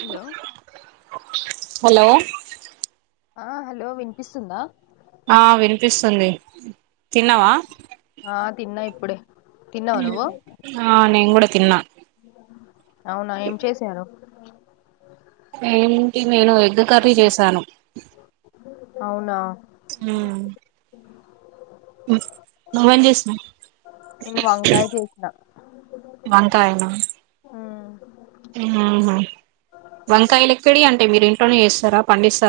Hello hello ఆ hello వినిపిస్తుందా ఆ వినిపిస్తుంది తిన్నావా ఆ తిన్న ఇప్పుడే తిన్నావు నువ్వు ఆ నేను కూడా తిన్న అవునా ఏం చేసిరు ఏంటి నేను ఎగ్ కర్రీ చేసాను అవునా ఉ నువేం చేసినవ్ నేను వంకాయ చేసిన వంకాయనా మ్మ్. ఆహా వంకాయలెక్కడియ్ అంటే మీరు ఇంట్లోనే చేస్తారా పండిస్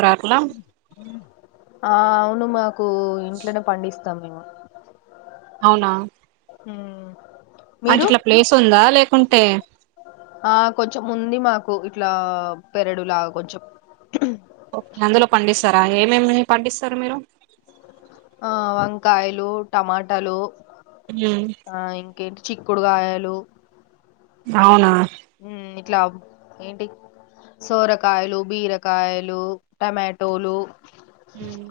ఆ అవును మాకు ఇంట్లనే పండిస్ తం మేము అవునా ఊ అంటే ఇట్ల ప్లేస్ ఉందా లేకుంటే ఆ కొంచెం ఉంది మాకు ఇట్లా పెరడులాగా కొంచెం ఓకే అందులో పండిస్తరా ఏమేమి పండిస్తరు మీరు కాయలు టమాటలు ఊ కేంటి చిక్కుడు కాయలు అవునా ఊ ఇట్ల ఏంటి సొరకాయలు బీరకాయలు టమాటోలు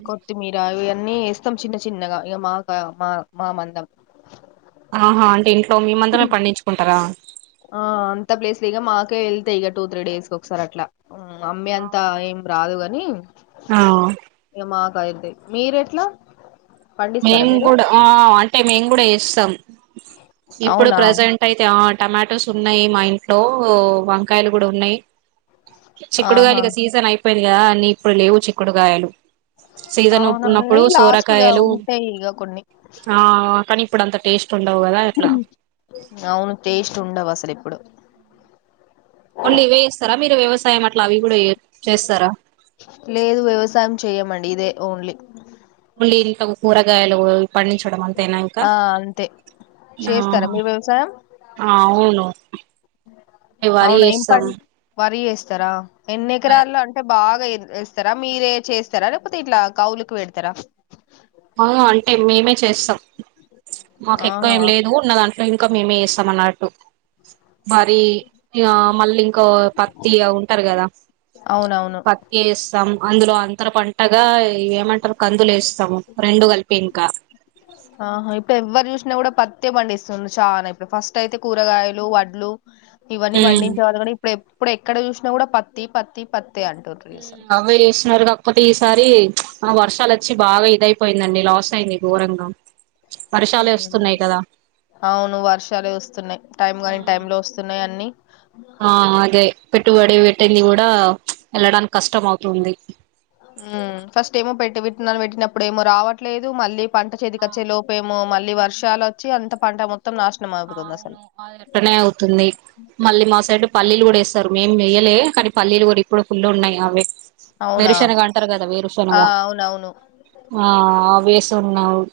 కొత్తిమీరా అవే అన్నీ ఏస్తాం చిన్న చిన్నగా ఇగ మాకా మా మా మందం ఆహా అంటే ఇంట్లో మీ మందమే పండించుకుంటరా ఆ అంత ప్లేస్ల ఇక మాకే వెళ్తాయి ఇక టూ త్రీ డేస్ కి ఒకసారి అట్ల ఊ అమ్మె అంతా అవునా ఏం రాదు గని ఆ ఇగ మాక్ పైది మీరెట్ల మేము కూడా ఆ అంటే మేము కూడా ఏస్తాం ఇప్పుడు అవునా ప్రెజెంట్ అయితే ఆ టమాటోస్ ఉన్నయి మా ఇంట్లో వంకాయలు కూడా ఉన్నాయి ఆహా చిక్కుడుగాయలిగ సీజన్ అయిపోయింది కదా అన్ని ఇప్పుడు లేవు చిక్కుడుగాయలు సీజన్ అవునవును ఒక్కున్నప్పుడు కానీ లాస్ట్ ఇక సొరకాయలు ఉంటాయి ఇక కొన్ని ఆ కానీ ఇప్పుడు అంత టేస్ట్ ఉండవు కదా అట్లా అవును టేస్ట్ ఉండవు అసలు ఇప్పుడు ఓన్లీ ఇవే ఏస్తర మీరు వ్యవస సాయం అట్ల అవి కూడా ఏ చేస్తరా లేదు వ్యవసాయం చెయ్యమండి ఇదే ఓన్లీ మళ్ళీ ఇంట్లో కూరగాయలు పండించడం అం ఆ అంతే చేస్తరా మీరు వ్యవసాయం ఆ అవును వరి అవునా ఏం చేస్తాం పం వరి ఏస్తరా ఎన్ని ఎకరాల్లో అంటే బాగ్ ఇంకా ఇం ఏస్తారా మీరే చేస్తారా లేకపోతే ఇట్లా కవులుకి పెడతారా అవును అంటే మేమే చేస్తాం మాకు ఎక్కువ ఆహా ఏం లేదు ఉన్నదం ఇంక మేమే చేస్తాం అన్నట్టు మరి ఇగ మళ్ళీ ఇంకో పత్తి ఇగ ఉంటరు కదా అవునవును పత్తేస్తాం అందులో అంతర పంటగా ఏమంటరు కందులు ఏస్తాము రెండు కలిపి ఇంకా ఆహ ఇప్పుడు ఎవరు చూసినా కూడా పత్తి పండిస్తుండ్రు చానా ఇప్పుడు ఫస్ట్ అయితే కూరగాయలు వడ్లు ఇవన్నీ ఉమ్ పండించాల కనీ ఇప్పుడు ఎప్పుడు ఎక్కడ చూసినా కూడా పత్తి పత్తి పత్తి ఊ అవ్వే చేస్తున్నారుగా ఒకటేసారి ప్చ్ ఆ వర్షాలు వచ్చి బాగా ఇదయిపోయిందండి లాస్ అయింది ఘోరంగా వర్షాలే వస్తున్నాయి కదా అవును వర్షాలే వస్తున్నయి టైం గాని టైం లో వస్తున్నయి అన్ని ఆ అదే పెట్టుబడి పెట్టింది గూడా ఎళ్ళడానికి కష్టం అవుతుంది ఉమ్ ఫస్ట్ ఏమో పెట్టె విత్తనాలు పెట్టినప్పుడేమో రావట్లేదు మళ్ళీ పంట ఆ చేతికచ్చే లోపేమో మళ్ళీ వర్షాలొచ్చి అంత పంట మొత్ అవును అది అట్టనే అవుతుంది మళ్ళీ మా సైడ్ పల్లీలు గూడ ఎత్ స్తరు మేమెయ్యలే కనీ పల్లీలు గూడ ఇప్పుడు ఫుల్ ఉన్నయి అవి అవునా వేరుశనగ అంటరు గదా ఆ వేరుశనగా అవునవును ఆ అవేసున్నావు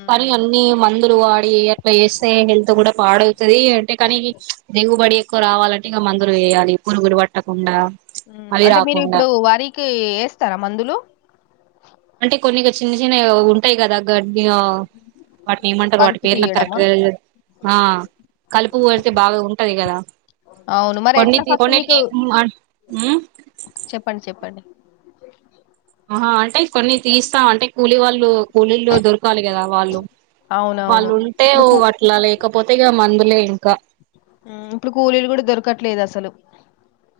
ఉహు కని అన్ని మందులు వాడ్ డి అట్ల జేస్తే హెల్త్ గుడ పాడవుతది అంటే కనీ దిగుబడి ఎక్కువ రావాలంట్ ఇగ మందులు వేయాలి పురుగులు బట్టకుండా ఉమ్ అంటే మీరిప్పుడు వరికి ఏస్తరా మందులు? నేవో ఉంటయి గదా గడ్డి ఆ వాటినేమంటరు వాటి కలుపు పెర్నక్ కరెక్ట్ తీయడమా గ తెల్వదు ఆ కలుపు గోస్తే బాగ ఉంటది గదా అవును మరి ఎట్లా కొన్నితి ఫస్ట్ మీకు కొన్నిటికి ఉమ్ ఆ చెప్పండి చెప్పండి అహా అంటే కొన్ని తీస్తాం అంటే కూలీ వాళ్ళు కూలీళ్ళు దొరకాలి గదా వాళ్ళు, అవునవును వాళ్ళు ఉంటే ఇప్పుడు కూ అట్లా లేకపోతే ఇగ మందు లే ఇంకా ఇప్పుడు కూలీలు గూడ దొరకట్లేదసలు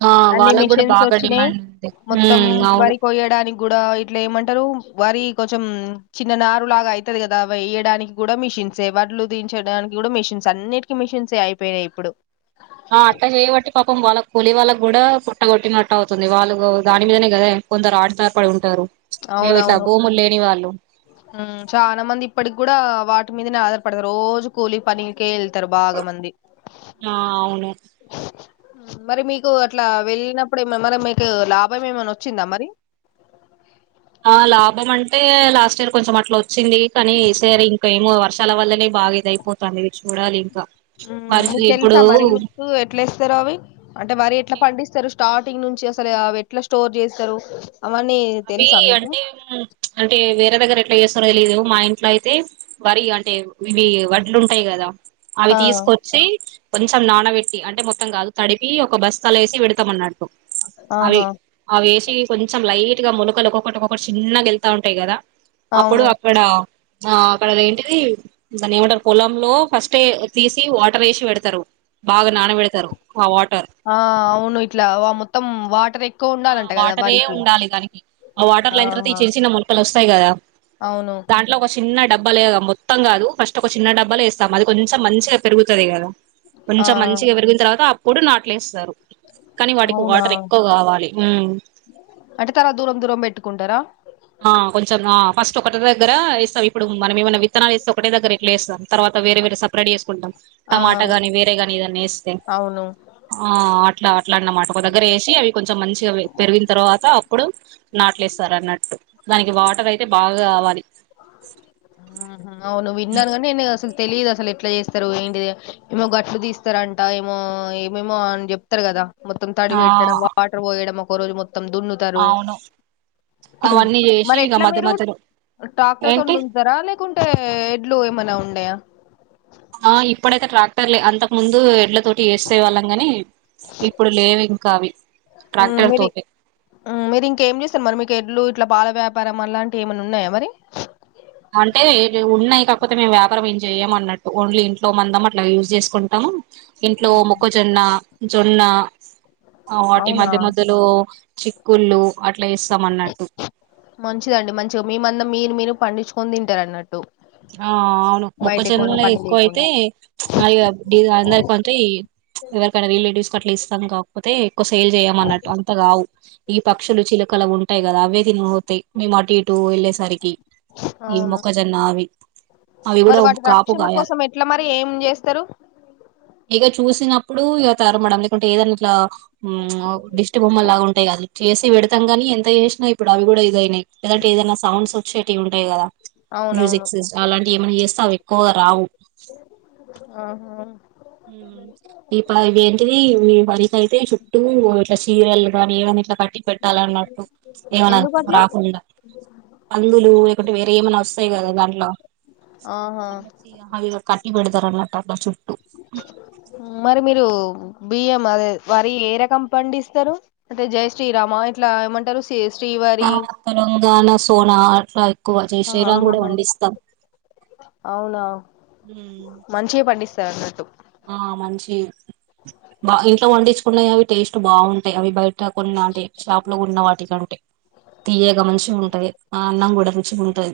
ఆ అన్ని వాళ్ళకు కూడా మిషన్స్ బాగా వచ్చినయి, డిమాండ్ ఉంది మొత్తం ఉమ్ అవును వరి కొయ్యడానికి గుడా ఇట్లెమంటరు వరి కొంచెం చిన్న నారు లాగా అయితది గదా అవెయ్యడానికి గూడ మిషన్ షిన్సే వాడ్లు దించడానికి గూడ మిషన్స్ అన్నిటికీ మిషన్సే అయిపోయినప్పుడు ఆ అట్ట చేయ్యబట్టి పాపం వాళ్ళ కూలి వాళ్ళగ్గుడా పుట్టగొట్టినట్టవుతుంది వాళ్ళు దాని మీదనే గదా కొందరు ఆడతాపడి ఉంటరు అవునవును హ్మ్ చాలా మంది ఇప్పటిగ్గుడా వాటి మీదనే ఆధారపడతరు రోజు కూలి పనికే ఎల్ తరు బాగా మంది ఆ అవును మరి మీకు అట్లా వెళ్ళినప్పుడు ఏమన మరి మీకు లాభం ఏమైనా వచ్చిందా మరి? ఆ లాభం అంటే లాస్ట్ ఇయర్ కొంచెం అట్ల ఒచ్చింది కానీసారి ఇంక ఏమో వర్ష పల వల్లనే బాగా ఇది అయిపోతాందిది చూడాలిం ఉమ్ మీకు తెలుసా మరి మీకు ఎట్లీస్తరో అవి, అంటే వరి ఎట్లా పండిస్తారు స్టార్టింగ్ నుంచి అసలు అవెట్లా స్టోర్ చేస్తరు? అవి అంటే అంటే వేరే దగ్గర ఎట్ల చేస్ త్తరో తెలిదు మా ఇంట్లో అయితే వరి అంటే ఇవి వడ్లు ఉంటాయి గదా అయి ఆ తీసుకొచ్చి కొంచెం నానబెట్టి అంటే మొత్తం కాదు తడిపి ఒక బస్తల ఏసి పెడతామన్నాడు అవి ఆహా ఆ వేసి కొంచెం లైట్ టిగా మొలకలు ఒక్కొక్కటి ఒక్కొక్కటి చిన్నగేళ్తా ఉంటయి కదా అప్పుడు అవును అక్కడ ఆ అక్కడ అదేంటిది, దాన్నేమంటరు పొలంలో ఫస్ట్ తీసి వాటరేసి పెడతరు బాగ నాన బెడతరు ఆ అవును ఇట్లా వా మొత్తం వాటర్ ఎక్ ఆ వాటరే ఉండాలి దానికి, ఆ వాటర్ లయిన తర్వాత ఈ ఆహా చిన్న చిన్న మొలకలొస్తయి గదా అవును దాంట్ల ఒక చిన్న డబ్ బ్బలేగ మొత్తం గాదు ఫస్ట్ ఒక చిన్న డబ్బలేేస్తాం అది కొంచెం మంచిగా పెరుగుతది గదా ఆ కొంచెం మంచిగా పెరిగిన్తర్వాత అప్పుడు నాట్లేస్తరు కనీ వాటికి అవునా వాటర్ ఎక్కువ గావాలి అంటే తర్వాత దూరం దూరం పెట్టుకుంటరా ఆ కొంచెం ఆ ఫస్ట్ ఒకటె దగ్గరా ఏస్తమ్, ఇప్పుడు మనం ఏమైనా విత్తనాలేస్తే ఒకటె దగ్గర ఎట్లెస్తాం తర్వాత వేరే వేరే సపరేట్ చేసుకుంటాం ఆ టమాటా గాని వేరే గాని ఇదన్న వేస్తే అవును ఆ అట్లా అట్లా అన్నమాట ఒక దగ్గర వేసి అవి కొంచెం మంచిగా పెరిగిన తర్వాత అప్పుడు నాట్లేస్తారు అన్నట్టు దానికి వాటర్ అయితే బాగా కావాలి ను విన్నాను కానీ నేను అసలు తెలీదు అసలు ఎట్లా చేస్తారు ఏంటి ఏమో గట్లు తీస్తారంట ఏమో ఏమేమో అని చెప్తారు కదా మొత్తం తడి ఆ పెట్టడం వాటర్ పోయడం ఒకరోజు మొత్ మొత్తం దున్నుతారు అవును అవన్నీ చేసి మరి ఇగ ఎట్లా మధ్య మీరు మధ్యలో టాక్టర్ తోని ఏంటి దున్నుతరా లేకుంటే ఎడ్లు ఏమైనా ఉండయా ఆ ఇప్పుడైతే ట్రాక్టర్లే అంతకు ముందు ఎడ్ల తోటి వేస్తే వాళ్ళం కాని ఇప్పుడు లేవు ఇంకా అవి ట్రాక్టర్ తోటె ఉ మీరు ఇంకేం చేస్తారు మరి మీకు ఎడ్లు ఇట్ల పాల వ్యాపారం అలాంటివి ఏమైన్నా ఉన్నాయా మరి అంటే ఉన్నాయి కాకపోతే మేము వ్యాపారం ఏం చేయమ అన్నట్టు ఓన్లీ ఇంట్లో మందం అట్లా యూజ్ చేసుకుంటాము ఇంట్లో అవును మొక్కజొన్న జొన్న ఆ వాటి అవునా మధ్య మధ్యలో చిక్కుళ్ళు అట్లా ఇస్తాం అన్నట్టు మంచిదండి మంచిగా మీమందమ్ మీరు మీరు పండించుకొని తింటారు అన్నట్టు ఆ అవును బయటకు కొనే మొక్కజొన్నలు పని ఎక్కువ అయితే లేకుండా అవి. డి అందరి అంటే ఎవరికైనా రిలేటివ్స్ క అట్లా ఇస్తాం కాకపోతే ఎక్కువ సేల్ చేయమ అన్నట్టు అంతగావు ఈ పక్షులు చిలకలు ఉంటాయి కదా అవే తినితాయి మేము అటు ఇటు వెళ్ళేసరికి ఈ అవును మొక్క జొన్న అవి అవి కూడా మరి ఒక వాటి కాపు రక్షణ కాయాలే కోసం ఎట్లా మరి ఏం చేస్తారు ఇక చూసిన ప్పుడు ఇ తారు మేడం ఎందుకంటే ఏదనా ఇలా డిస్టి బొమ్మలులాగా ఉంటాయి కద చేసి పెడతాం కానీ ఎంత చేసినా ఇప్పుడు అవి కూడా ఇదయినాయి లేదంటే ఏదైనా సౌండ్ వచ్చేటివి ఉంటాయి కదా అవునవును సెజ్ అలాంటివి ఏమైనా చేస్తే అవి ఎక్కువగా రావు ఆహా ఇ ప ఇవేంటిది మీ వరిక అయితే చుట్టూ ఇట్లా చీరలు దానీ ఏమనా ఇట్లా కట్టి పెట్టాలన్నట్టు ఏమనా ఎందుకు అట్లా రాకుండా పందులు ఎక్ ఒకటి వేరే ఏమన్నా వస్తాయి కదా దాంట్లో ఆహా అ అవి కట్ పెడతార అన్నట్ అట్ల చుట్ మరి మీరు బిఎం అదే వరి ఏ రకం పండిస్తారు అంటే జైశ్రీరామ ఇట్లా ఏమంటారు శ్రీ ఆ శ్రీవారి తెలంగాణ సోనా అట్లా ఎక్కువ జైశ్రీరాం ఆహా కూడా పండిస్తాం అవునా మంచిగా పండిస్తారు అన్నట్టు ఆ మంచి బా ఇంట్లో వండించుకున్నాయి అవి టేస్ట్ బాగుంటాయి అవి బయట్ ట కొన్నటి షాప్ లో ఉన్న వాటికంటే తీయగా మన్ చిగా ఉంటాది ఆ అన్నం కూడా గుచ్చు ఉంటాది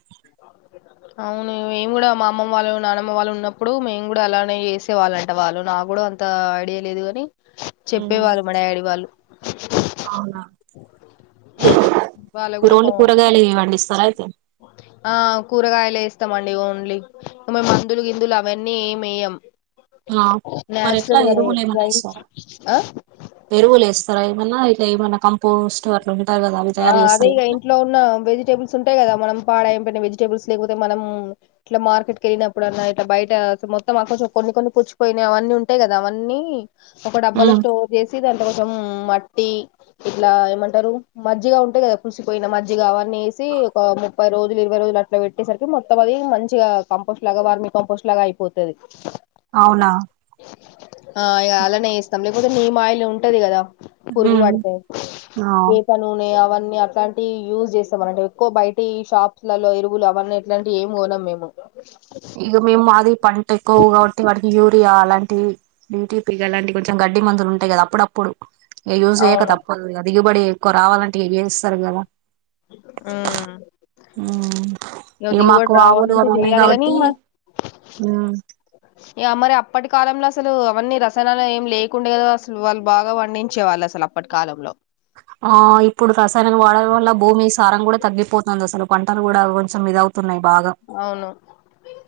అవును మేము కూడా మా అమ్మమ్మ వాళ్ళు నానమ్మ వాళ్ళు ఉన్నప్పుడు మేము కూడా అలానే ఏసే వాళ్ళంట వాళ్ళు నాకు కూడా అంత ఐడియా లేదు గానీ చెప్పేవాళ్ళు మా డాడి వాళ్ళు అవునా ఉమ్. వాళ్ళు మీరు కూడా పో ఓన్లీ కూరగాయలే పండిస్తారా అయితే ఆ కూరగాయలు వేస్తామండి ఓన్లీ మేము మందులు గిందులు అవన్నీ ఏమేయం ఆ మరి ఎట్లా ఎరువులే ఇగ ఏమన్న ఏస్తారా ఆ ఎరువులే స్తారా మల్లా ఇట్ల ఏమన్న కంపోస్ట్ అట్లా ఉంటారు కదా అవి ఆ తయారు అదే చేస్తారా ఇగ ఏమన్నా ఇంట్లో ఉన్న వెజిటేబుల్స్ ఉంటాయి కదా మనం పాడమ్ కొన్ని వెజిటబుల్స్ లేకపోతే మనం ఇట్లా మార్కెట్ కు వెళ్ళినప్పుడు అల్లా ఇట్లా బయట మొత్తం అకచో. కొన్ని కొన్ని చ్ పోయినాయి అవన్నీ ఉంటాయి కదా అవన్నీ ఒక డబ్బాలో ఉమ్, స్టోర్ చేసి దాంట్లో కొంచెం మట్టి ఇట్లా ఏమంటారు మజ్జిగా ఉంటాయి కదా పులిసిపోయిన మజ్జిగ అవన్నీ ఏసీ ఒక ముప్పై రోజులు ఇరవై రోజులు అట్లా పెట్టేసరికి మొత్తం అది మంచిగా కంపోస్ట్ లాగా వార్మీ కంపోస్ట్ లాగా అయిపోతది అవునా ఆ ఇగ అలానే వేస్తాం లేకపోతే నీమాయిలే ఉంటది కదా పురుగు ఉమ్, పడితే ఆ ఏ నూనె అవన్నీ అట్ంటి యూజ్ చేస్తామ అంటే ఎక్కువ బయటి షాప్స్ లలో ఎరువులు అవన్నీ ఎట్లాంటి ఏం పోనా మేము ఇక మేము మాదిరి పం ఎక్కువ కాబట్టి వాటికి యూరియా అలాంటి డీటిపీగా అలాంటి కొంచెం గడ్డి మందులు ఉంటాయి కదా అప్పుడప్పుడు ఏ యూజ చేయ్యాక అవును తప్పదు దిగుబడి ఎక్కువ రావాలంటే ఏం చేస్తారు కదా ఉమ్ ఇగ ఇవి మాకు దిగుబడి ఆవులు రావాలంటే ఉన్నాయి చేయాలి కాబట్టి కాని మ హ్మ్ మరి అప్పటి కాలంలో అసలు అవన్నీ రసానాలు ఏం లేకుండే కదా అసలు వాళ్ళు బాగా వండించే వాళ్ళు అసలు అప్పటి కాలంలో ఆ ఇప్పుడు రసాయననికి వాడడం వల్ల భూమి సారం కూడా తగ్గిపోతుంది అసలు పంటలు కూడా కొంచెం ఇది అవును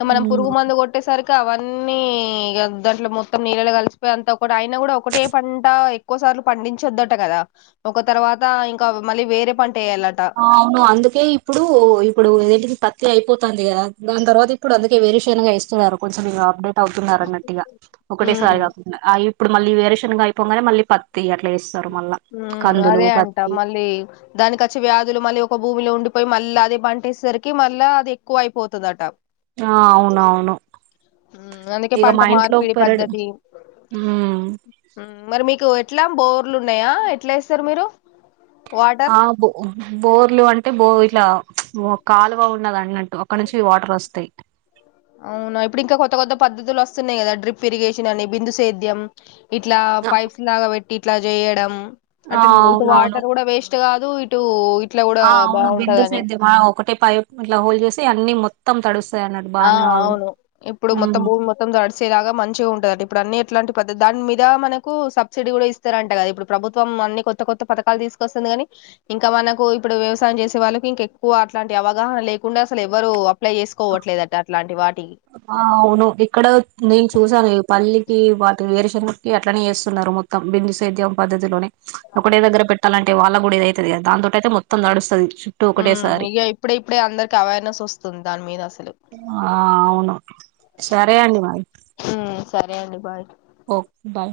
మనం పురుగు ఉమ్ మందు కొట్టేసరికి అవన్నీ దాంట్లో మొత్తం నీళ్ళలు కలిసిపోయి అంతా ఒకటి ఆయన కూడా ఒకటే పంట ఎక్కువసార్లు పండించొద్దట కదా ఒక తర్వాత ఇంకా మళ్ళీ వేరే పంట వేయాలట అవును అందుకే ఇప్పుడు ఇప్పుడు ఏంటిది ప ఇ అయిపోతుంది కదా దాని తర్వాత ఇప్పుడు అందుకే వేరు శెనగ ఏస్తున్నారు కొంచెం ఇ అప్డేట్ అవుతున్నార అన్నట్టిగా ఉమ్ ఒకటేసారి కాకుండా ఇప్పుడు మళ్ళీ వేరు శెనగా అయిపోగానే మళ్ళీ పత్తి అట్లా ఏస్తా మ్మ్ అదే అంట. మళ్ళీ దానికచ్చి వ్యాధులు మళ్ళీ ఒక భూమిలో ఉండిపోయి మళ్ళీ అదే పంటేసరికి మళ్ళ అది ఎక్కువ అయిపోతది అట ఆ అవునవును. మ్మ్ అందుకే ఇగ పంట మా ఇంట్లో మార్పిడి పెరడు పద్ధతి ఉమ్ మరి మీకు ఎట్లా బోర్లు ఉన్నాయా. ఎట్లా ఎస్తారు మీరు వాటర్ ఆ బో బోర్లు అంటే బో ఇట్లా కాలువ ఉన్నది అని అక్కడ నుంచి వాటర్ వస్తాయి. అవునా. ఇప్పుడు ఇంకా కొత్త కొత్త పద్దతులు వస్తున్నాయి కదా. డ్రిప్ ఇరిగేషన్ అని బిందుసేద్యం. ఇట్లా పైప్స్ లాగా పెట్టి ఇట్లా చేయడం. ఆ అంటే ఇటు అవునవును వాటర్ కూడా వేస్ట్ కాదు ఇటు ఇట్లా కూడా ఆ అవును బిందు బాగుంటదని సేద్యం ఒకటే పై ఇట్లా హోల్ చేసి అన్ని మొత్తం తడుస్తాయి అన్నట్టు ఆ బానే అవును ఇప్పుడు మొత్తం ఉమ్ భూమి మొత్తం దడిసేలాగా మంచిగా ఉంటదంట ఇప్పుడు అన్ని ఎట్లాంటి పద్ధతి దాని మీద మనకు సబ్సిడీ కూడా ఇస్తారు అంటే కదా ఇప్పుడు ప్రభుత్వం అన్ని కొత్త కొత్త పథకాలు తీ తీసుకొస్తుంది కాని, ఇంకా మనకు ఇప్పుడు వ్యవసాయం చేసే వాళ్ళకి ఇంక ఎక్కువ అట్లాంటి అవగాహన లేకుండా అసలు ఎవరు అప్లై చేసుకోవట్లేదట అలాంటి వా ఆ అవును ఇక్కడ నేను చూసాను. పల్లికి వాటి వేరు శనకి అట్లనే చేస్తున్నారు మొత్తం బిందు సెద్యం పద్ధతిలోనే ఒకటే దగ్గర పెట్టాలంటే వాళ్ళకి కూడా ఇది అయితది కదా దాంతో అయితే మొత్తం తడుస్తది మ్మ్ ఇగ ఇప్పుడు ఇప్పుడే అందరికి అవేర్నెస్ వస్తుంది. దాని మీద అసలు ఆ అవును సరే అండి మరి ఉమ్ సరే అండి బాయ్ ఓకే బాయ్.